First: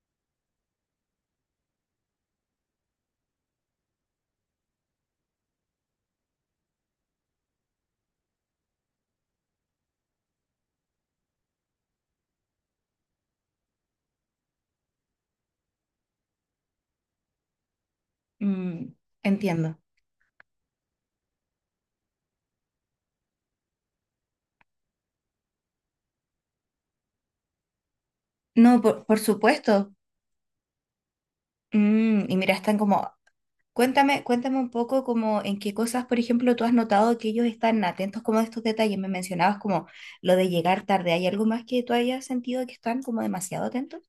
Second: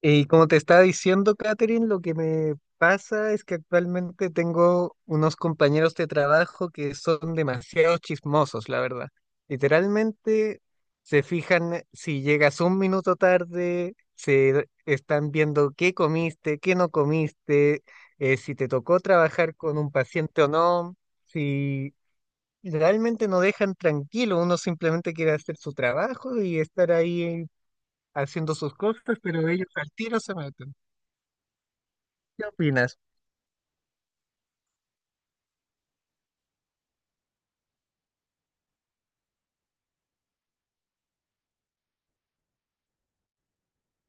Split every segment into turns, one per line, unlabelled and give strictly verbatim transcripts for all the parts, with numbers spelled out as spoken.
Y como te estaba diciendo, Catherine, lo que me pasa es que actualmente tengo unos compañeros de trabajo que son demasiado chismosos, la verdad. Literalmente se fijan eh, si llegas un minuto tarde, se están viendo qué comiste, qué no comiste, eh, si te
Mm,
tocó trabajar
entiendo.
con un paciente o no, si realmente no dejan tranquilo, uno simplemente quiere hacer su trabajo y estar ahí haciendo sus
No, por, por
cosas, pero ellos al
supuesto.
tiro se meten.
Mm, y
¿Qué
mira, están
opinas?
como, cuéntame, cuéntame un poco como en qué cosas, por ejemplo, tú has notado que ellos están atentos como a estos detalles. Me mencionabas como lo de llegar tarde. ¿Hay algo más que tú hayas sentido que están como demasiado atentos?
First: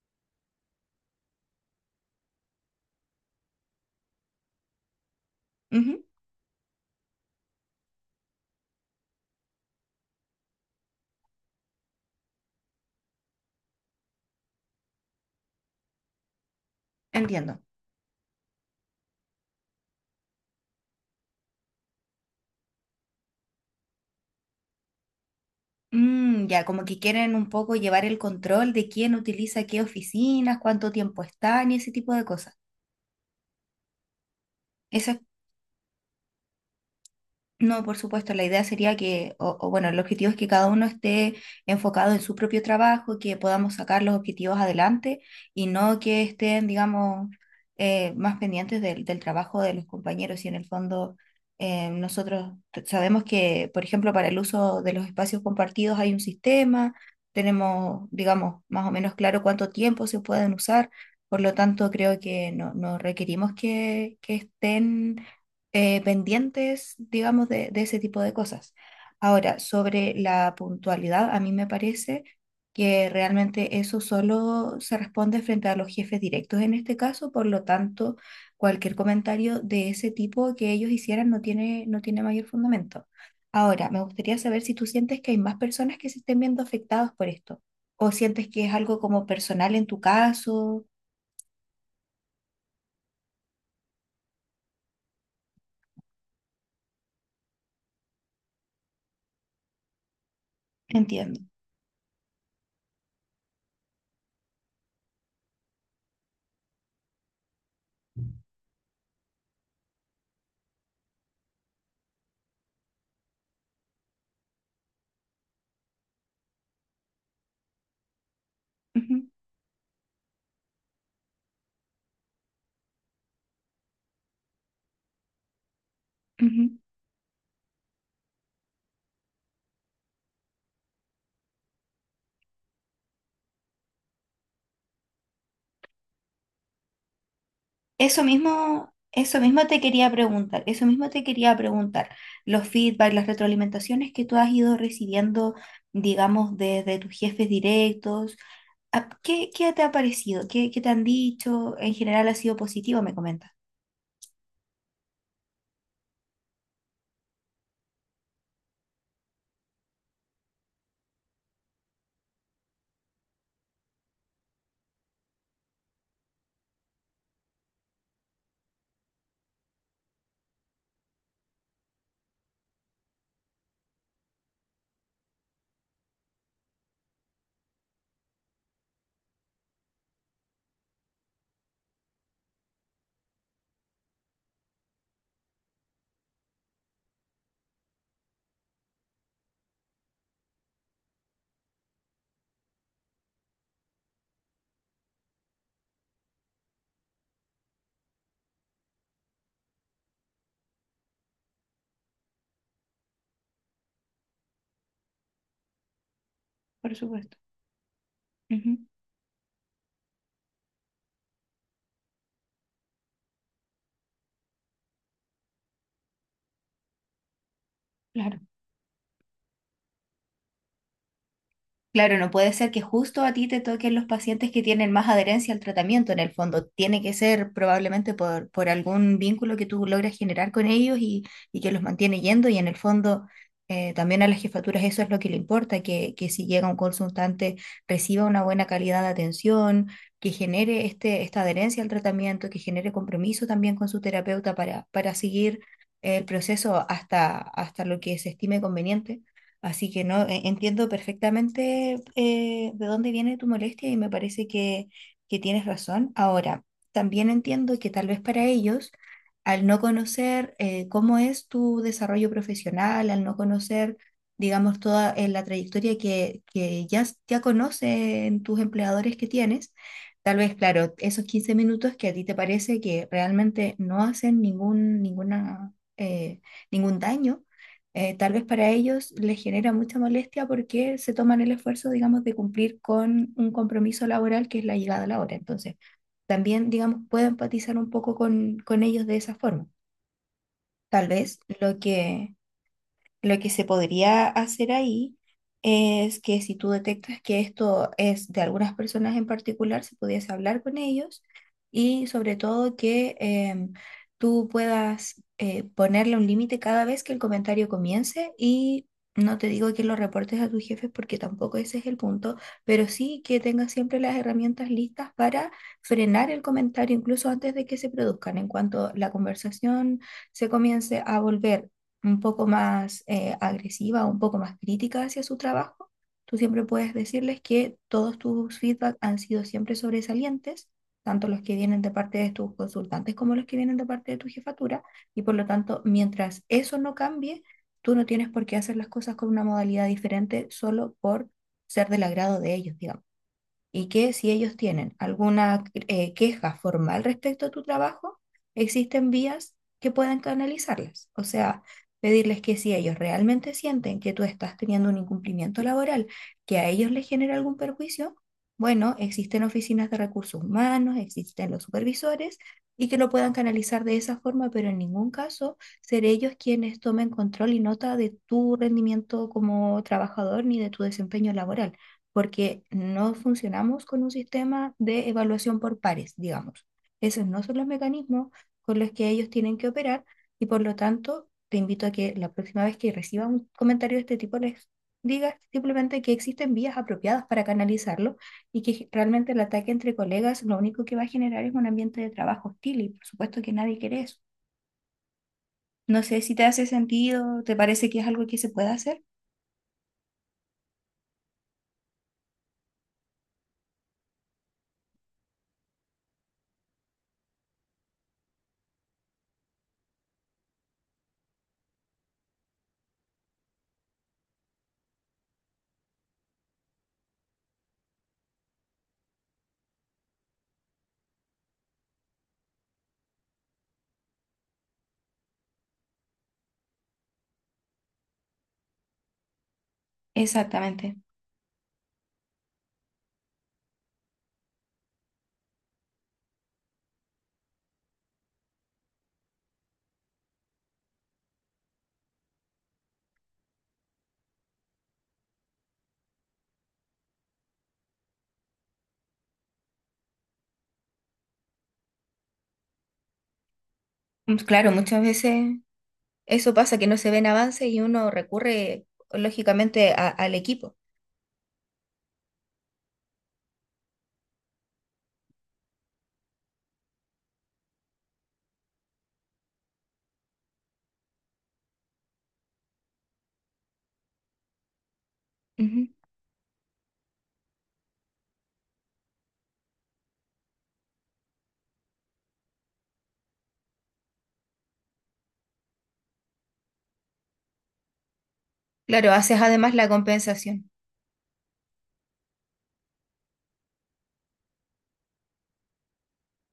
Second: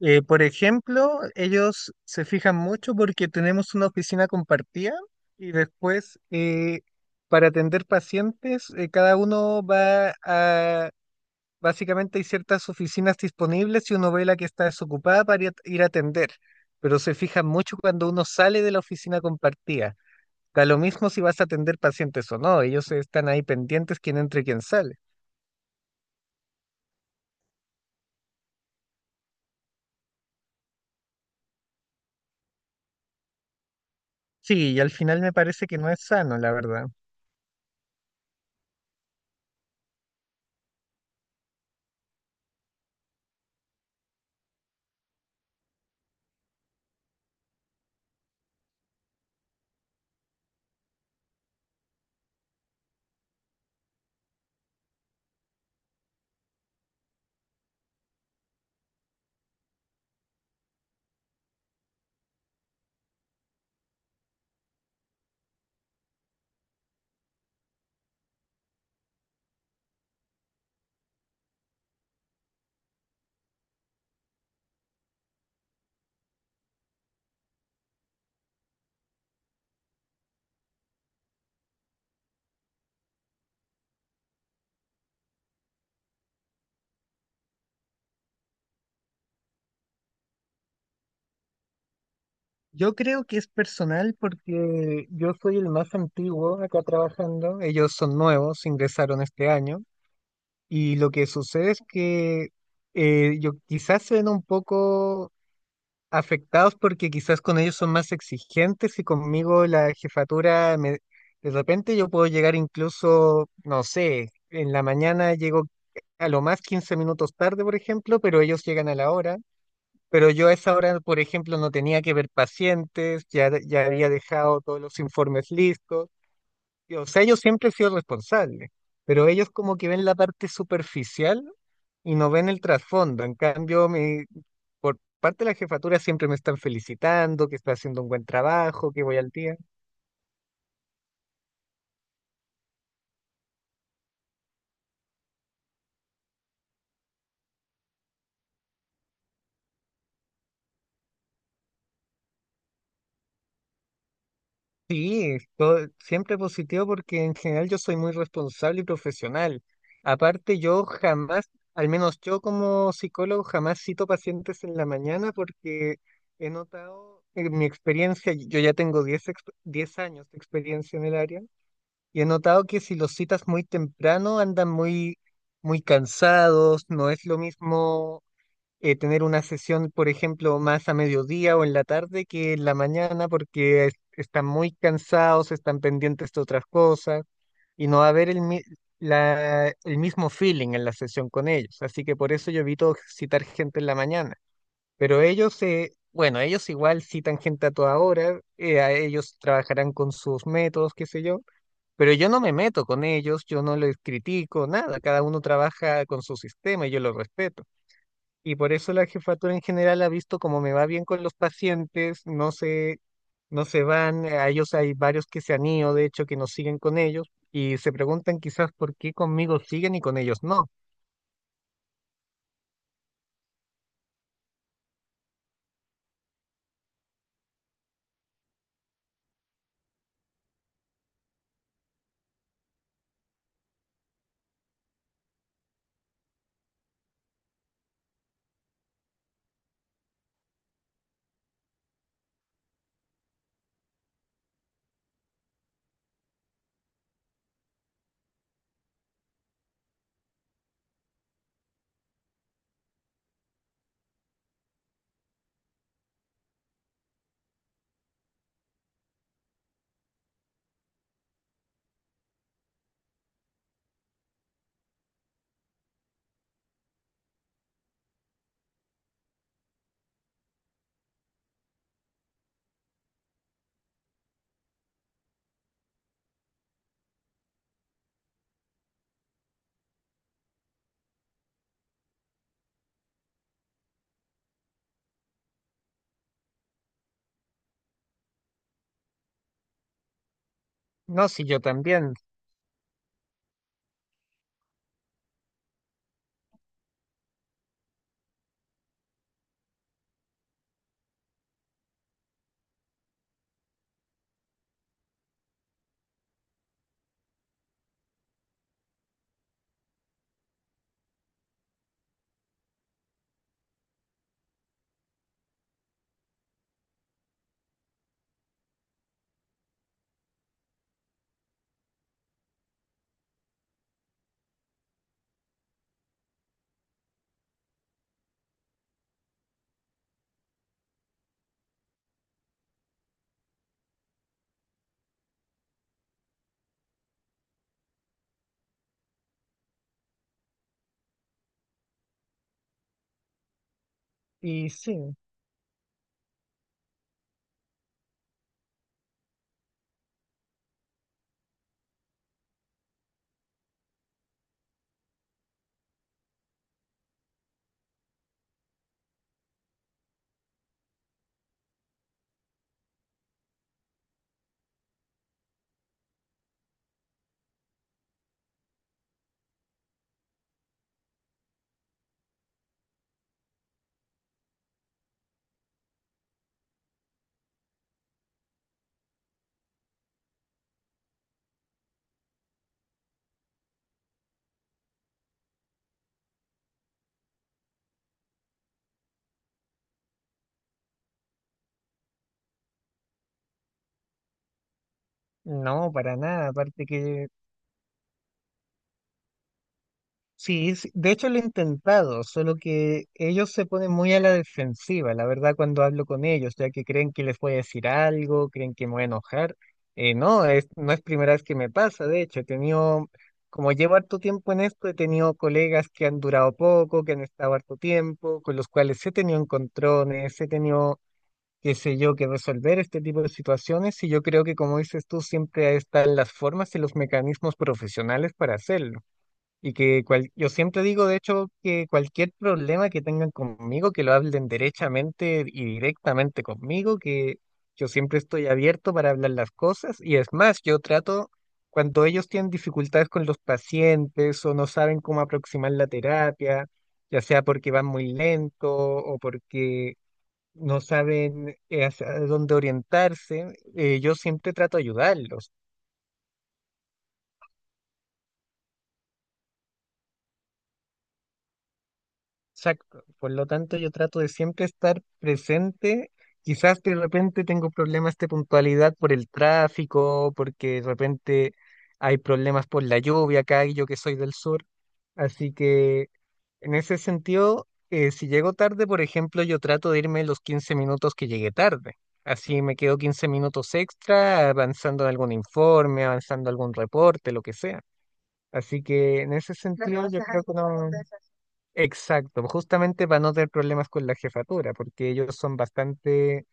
Eh, por ejemplo, ellos se fijan mucho porque tenemos una oficina compartida y
Ujú,
después eh, para atender pacientes, eh, cada uno va a, básicamente hay ciertas oficinas disponibles y uno ve la que está desocupada para ir a ir a atender, pero se fijan
entiendo.
mucho cuando uno sale de la oficina compartida. Da lo mismo si vas a atender pacientes o no, ellos están ahí pendientes quién entra y quién sale.
Mm, ya, como que quieren un poco llevar el control de quién utiliza qué oficinas, cuánto tiempo están y ese tipo de cosas.
Sí, y al
Eso es.
final me parece que no es sano, la verdad.
No, por supuesto, la idea sería que, o, o bueno, el objetivo es que cada uno esté enfocado en su propio trabajo, que podamos sacar los objetivos adelante y no que estén, digamos, eh, más pendientes del, del trabajo de los compañeros. Y en el fondo, eh, nosotros t- sabemos que, por ejemplo, para el uso de los espacios compartidos hay un sistema, tenemos, digamos, más o menos claro cuánto tiempo se pueden usar, por lo tanto, creo que no, no requerimos que, que estén eh, pendientes, digamos, de, de ese tipo de cosas. Ahora, sobre la puntualidad, a mí me parece que realmente eso solo se responde frente a los jefes directos en este caso, por lo tanto, cualquier comentario de ese tipo que ellos hicieran no tiene, no tiene mayor fundamento. Ahora, me gustaría saber si tú sientes que hay más personas que se estén viendo afectadas por esto, o sientes que es algo como personal en tu caso.
Yo creo que es personal porque yo soy el más antiguo acá trabajando, ellos son nuevos, ingresaron este año y lo que
Entiendo.
sucede es que eh, yo quizás se ven un poco afectados porque quizás con ellos son más exigentes y conmigo la jefatura me- de repente yo puedo llegar incluso, no sé, en la mañana llego a lo más quince minutos tarde, por ejemplo, pero ellos llegan a la
Ujú,
hora. Pero yo a esa hora, por ejemplo, no tenía que ver pacientes, ya, ya había dejado todos los informes listos.
ujú.
y, O sea, yo siempre he sido responsable, pero ellos como que ven la parte superficial y no ven el trasfondo. En cambio, mi, por parte de la jefatura siempre me están felicitando, que estoy haciendo un
Eso
buen trabajo,
mismo,
que voy al
eso
día.
mismo te quería preguntar, eso mismo te quería preguntar. Los feedback, las retroalimentaciones que tú has ido recibiendo, digamos, desde tus jefes directos, ¿a- ¿qué, qué te ha parecido? ¿Qué, qué te han dicho? En general ha sido positivo, me comentas.
Sí, todo- siempre positivo porque en general yo soy muy responsable y profesional. Aparte, yo jamás, al menos yo como psicólogo, jamás cito pacientes en la mañana porque he notado en mi experiencia, y yo ya tengo diez ex- diez años de experiencia en el área, y he notado que si los citas muy temprano andan muy, muy cansados, no es lo mismo eh, tener una sesión, por ejemplo, más a mediodía o en la tarde que en la mañana porque es- están muy cansados, están pendientes de otras cosas y no va a haber el, mi- la- el mismo feeling en la sesión con ellos. Así que por eso yo evito citar gente en la mañana. Pero ellos, eh, bueno, ellos igual citan gente a toda hora, eh, a ellos trabajarán con sus métodos, qué sé yo. Pero yo no me meto con ellos, yo no les critico, nada, cada uno trabaja con su sistema y
Por
yo lo
supuesto.
respeto. Y por
Ujú,
eso la jefatura en general ha visto cómo me va bien con los pacientes, no se, no se van, a ellos hay varios que se han ido, de hecho, que nos siguen con ellos, y se
claro.
preguntan quizás por qué conmigo siguen y con ellos no.
Claro, no puede ser que justo a ti te toquen los pacientes que tienen más adherencia al tratamiento en el fondo. Tiene que ser probablemente por, por algún vínculo que tú logras generar con ellos y, y que los mantiene yendo. Y en el fondo eh, también a las jefaturas eso es lo que le importa, que, que si llega un consultante reciba una buena calidad de atención, que genere este, esta adherencia al tratamiento, que genere compromiso también con su terapeuta para, para seguir el proceso hasta, hasta lo que se estime conveniente. Así que no, e- entiendo perfectamente eh, de dónde viene tu molestia y me parece que, que tienes razón. Ahora, también entiendo que tal vez para ellos, al no conocer eh, cómo es tu desarrollo profesional, al no conocer, digamos, toda eh, la trayectoria que, que ya, s- ya conocen tus empleadores que tienes, tal vez, claro, esos quince minutos que a ti te parece que realmente no hacen ningún, ninguna, eh, ningún daño eh, tal vez para ellos les genera mucha molestia porque se toman el esfuerzo, digamos, de cumplir con un compromiso laboral que es la llegada a la hora. Entonces, también, digamos, puedo empatizar un poco con, con ellos de esa forma. Tal
No,
vez
si yo
lo
también.
que lo que se podría hacer ahí es que si tú detectas que esto es de algunas personas en particular, se pudiese hablar con ellos y sobre todo que em, tú puedas eh, ponerle un límite cada vez que el comentario comience y no te digo que lo reportes a tus jefes porque tampoco ese es el punto, pero sí que tengas siempre las herramientas listas para frenar el comentario incluso antes de que se produzcan, en cuanto la conversación se comience a volver un poco más eh, agresiva, un poco más crítica hacia su trabajo, tú siempre puedes decirles que todos tus feedback han sido siempre sobresalientes, tanto los que vienen de parte de tus consultantes como los que vienen de parte de tu jefatura, y por lo tanto, mientras eso no cambie, tú no tienes por qué hacer las cosas con una modalidad diferente solo por ser del agrado de ellos, digamos. Y que si ellos
Y
tienen
sí,
alguna eh, queja formal respecto a tu trabajo, existen vías que puedan canalizarlas. O sea, pedirles que si ellos realmente sienten que tú estás teniendo un incumplimiento laboral que a ellos les genera algún perjuicio, bueno, existen oficinas de recursos humanos, existen los supervisores y que lo puedan canalizar de esa forma, pero en ningún caso ser ellos quienes tomen control y nota de tu rendimiento como trabajador ni de tu desempeño laboral porque no funcionamos con un sistema de evaluación por pares, digamos. Esos no son los mecanismos con los que ellos tienen que operar y por lo tanto te invito a que la próxima vez que recibas un comentario de este tipo les digas simplemente que existen vías apropiadas para canalizarlo y que realmente el ataque entre colegas lo único que va a generar es un ambiente de trabajo hostil y por supuesto que nadie quiere eso.
no,
No
para
sé si te
nada,
hace
aparte que
sentido, te parece que es algo que se puede hacer.
sí, sí, de hecho lo he intentado, solo que ellos se ponen muy a la defensiva, la verdad, cuando hablo con ellos, ya que creen que les voy a decir algo, creen que me voy a enojar. Eh, no, es, no es primera vez que me pasa, de hecho, he tenido, como llevo harto tiempo en esto, he tenido colegas que han durado poco, que han estado harto tiempo, con los cuales he tenido encontrones, he tenido, qué sé yo, que resolver este tipo de situaciones, y yo creo que, como dices tú, siempre están las formas y los mecanismos profesionales para hacerlo. Y que cual- yo siempre
Exactamente.
digo, de hecho, que cualquier problema que tengan conmigo, que lo hablen derechamente y directamente conmigo, que yo siempre estoy abierto para hablar las cosas. Y es más, yo trato, cuando ellos tienen dificultades con los pacientes o no saben cómo aproximar la terapia, ya sea porque van muy lento o porque no saben eh, hacia dónde orientarse, eh, yo
Mm,
siempre
claro,
trato de
muchas
ayudarlos.
veces eso pasa, que no se ven avances y uno recurre lógicamente a- al equipo.
Exacto. Por lo tanto, yo trato de siempre estar presente. Quizás de repente tengo problemas de puntualidad por el tráfico, porque de repente hay problemas por la lluvia acá y yo que soy del sur. Así
Ujú.
que en ese sentido, eh, si llego tarde, por ejemplo, yo trato de irme los quince minutos que llegué tarde. Así me quedo quince minutos extra avanzando en algún informe, avanzando algún reporte, lo que sea. Así
Claro,
que en
haces
ese
además la
sentido, yo creo que
compensación.
no. Exacto, justamente para no tener problemas con la jefatura, porque ellos son bastante,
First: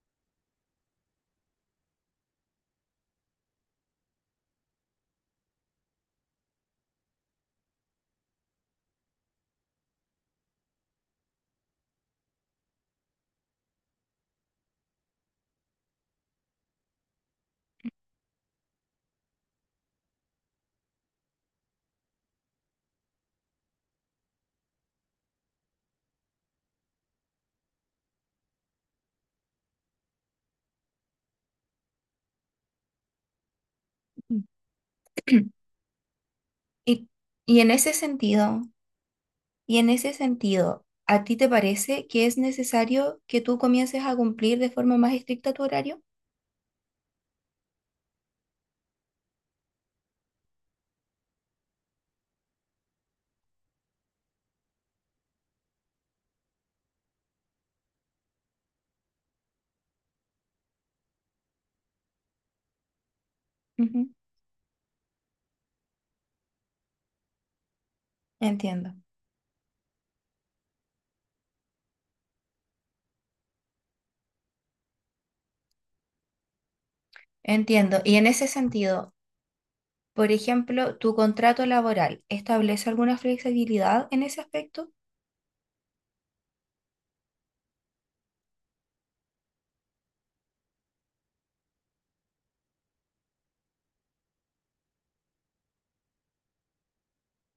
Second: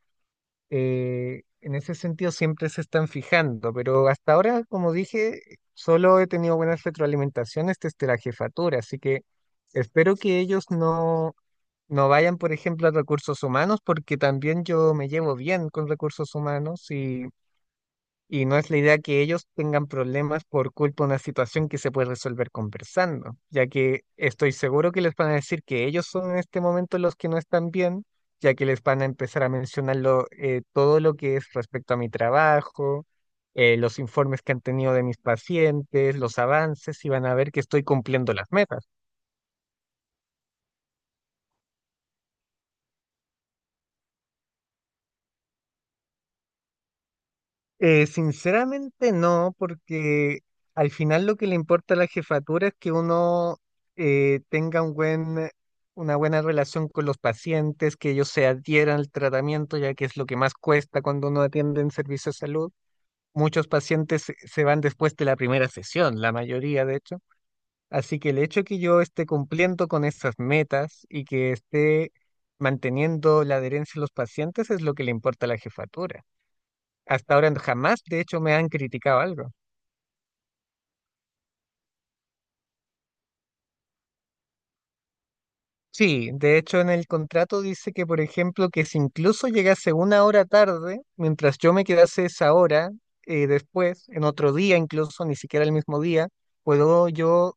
eh, en ese sentido siempre se están fijando, pero hasta ahora, como dije, solo he tenido buenas retroalimentaciones desde la jefatura, así que espero que ellos no, no vayan, por ejemplo, a recursos humanos, porque también yo me llevo bien con recursos humanos y y no es la idea que ellos tengan problemas por culpa de una situación que se puede resolver conversando, ya que estoy seguro que les van a decir que ellos son en este momento los que no están bien, ya que les van a empezar a mencionar lo- eh, todo lo que es respecto a mi trabajo, eh, los
Ujú.
informes que han tenido de mis pacientes, los avances,
Y,
y van a ver
y
que
en
estoy
ese
cumpliendo las
sentido,
metas.
y en ese sentido, ¿a ti te parece que es necesario que tú comiences a cumplir de forma más estricta tu horario?
Eh, sinceramente no, porque al final lo que le importa a la jefatura es que uno eh, tenga un buen, una buena relación con los pacientes, que ellos se adhieran al tratamiento, ya que es lo que más cuesta cuando uno atiende en servicio de salud. Muchos
Ujú.
pacientes se se van después de la primera sesión, la mayoría de hecho. Así que el hecho de que
Entiendo,
yo esté cumpliendo con esas metas y que esté manteniendo la adherencia de los pacientes es lo que le importa a la jefatura. Hasta ahora
entiendo.
jamás,
Y
de
en
hecho,
ese
me han
sentido,
criticado algo.
por ejemplo, ¿tu contrato laboral establece alguna flexibilidad en ese aspecto?
Sí, de hecho, en el contrato dice que, por ejemplo, que si incluso llegase una hora tarde, mientras yo me quedase esa hora, eh, después, en otro día incluso, ni siquiera el mismo día, puedo yo,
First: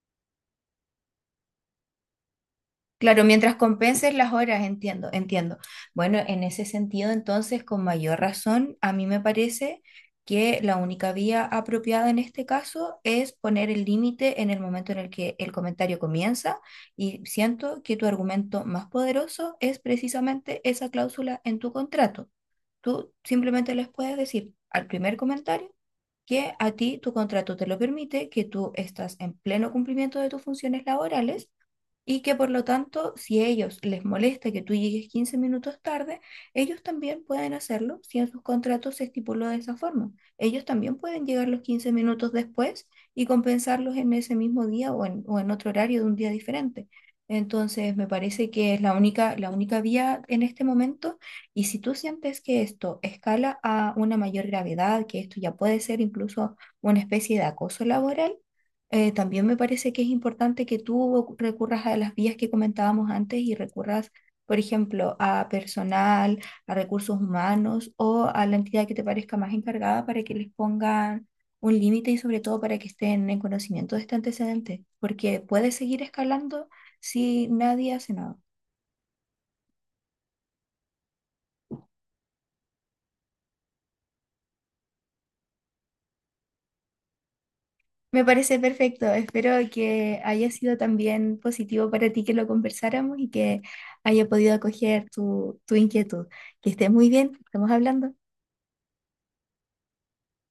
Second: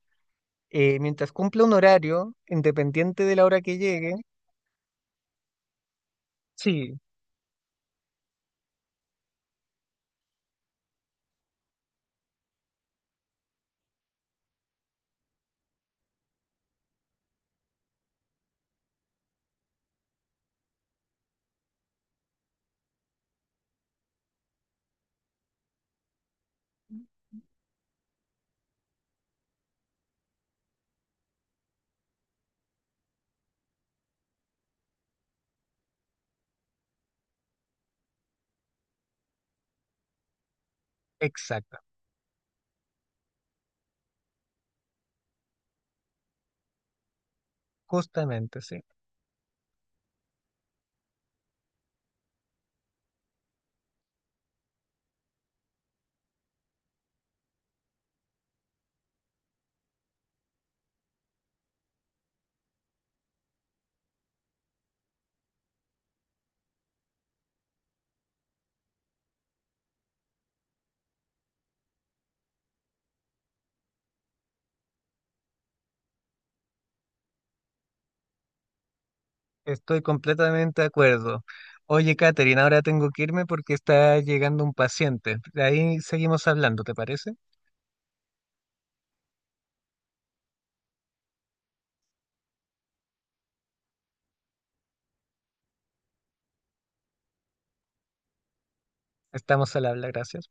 eh, mientras cumpla un horario,
Claro,
independiente de la
mientras
hora que
compenses
llegue.
las horas, entiendo, entiendo. Bueno, en ese
Sí,
sentido, entonces, con mayor razón, a mí me parece que la única vía apropiada en este caso es poner el límite en el momento en el que el comentario comienza y siento que tu argumento más poderoso es precisamente esa cláusula en tu contrato. Tú simplemente les puedes decir al primer comentario que a ti tu contrato te lo permite, que tú estás en pleno cumplimiento de tus funciones laborales y que por lo tanto, si a ellos les molesta que tú llegues quince minutos tarde, ellos también pueden hacerlo si en sus contratos se estipuló de esa forma. Ellos también pueden llegar los
exacto,
quince minutos después y compensarlos en ese mismo día o en, o en otro horario de un día diferente. Entonces, me parece
justamente,
que es
sí.
la única, la única vía en este momento y si tú sientes que esto escala a una mayor gravedad, que esto ya puede ser incluso una especie de acoso laboral, eh, también me parece que es importante que tú recurras a las vías que comentábamos antes y recurras, por ejemplo, a personal, a recursos humanos o a la entidad que te parezca más encargada para que les pongan un límite y sobre todo para que estén en conocimiento de este antecedente, porque puede seguir escalando si nadie hace nada.
Estoy completamente de acuerdo. Oye, Katherine, ahora tengo que irme porque está llegando un paciente. De ahí seguimos hablando, ¿te parece?
Me parece perfecto. Espero que haya sido también positivo para ti que lo conversáramos y que haya podido acoger tu, tu inquietud. Que estés muy bien. Estamos hablando.
Estamos al habla, gracias.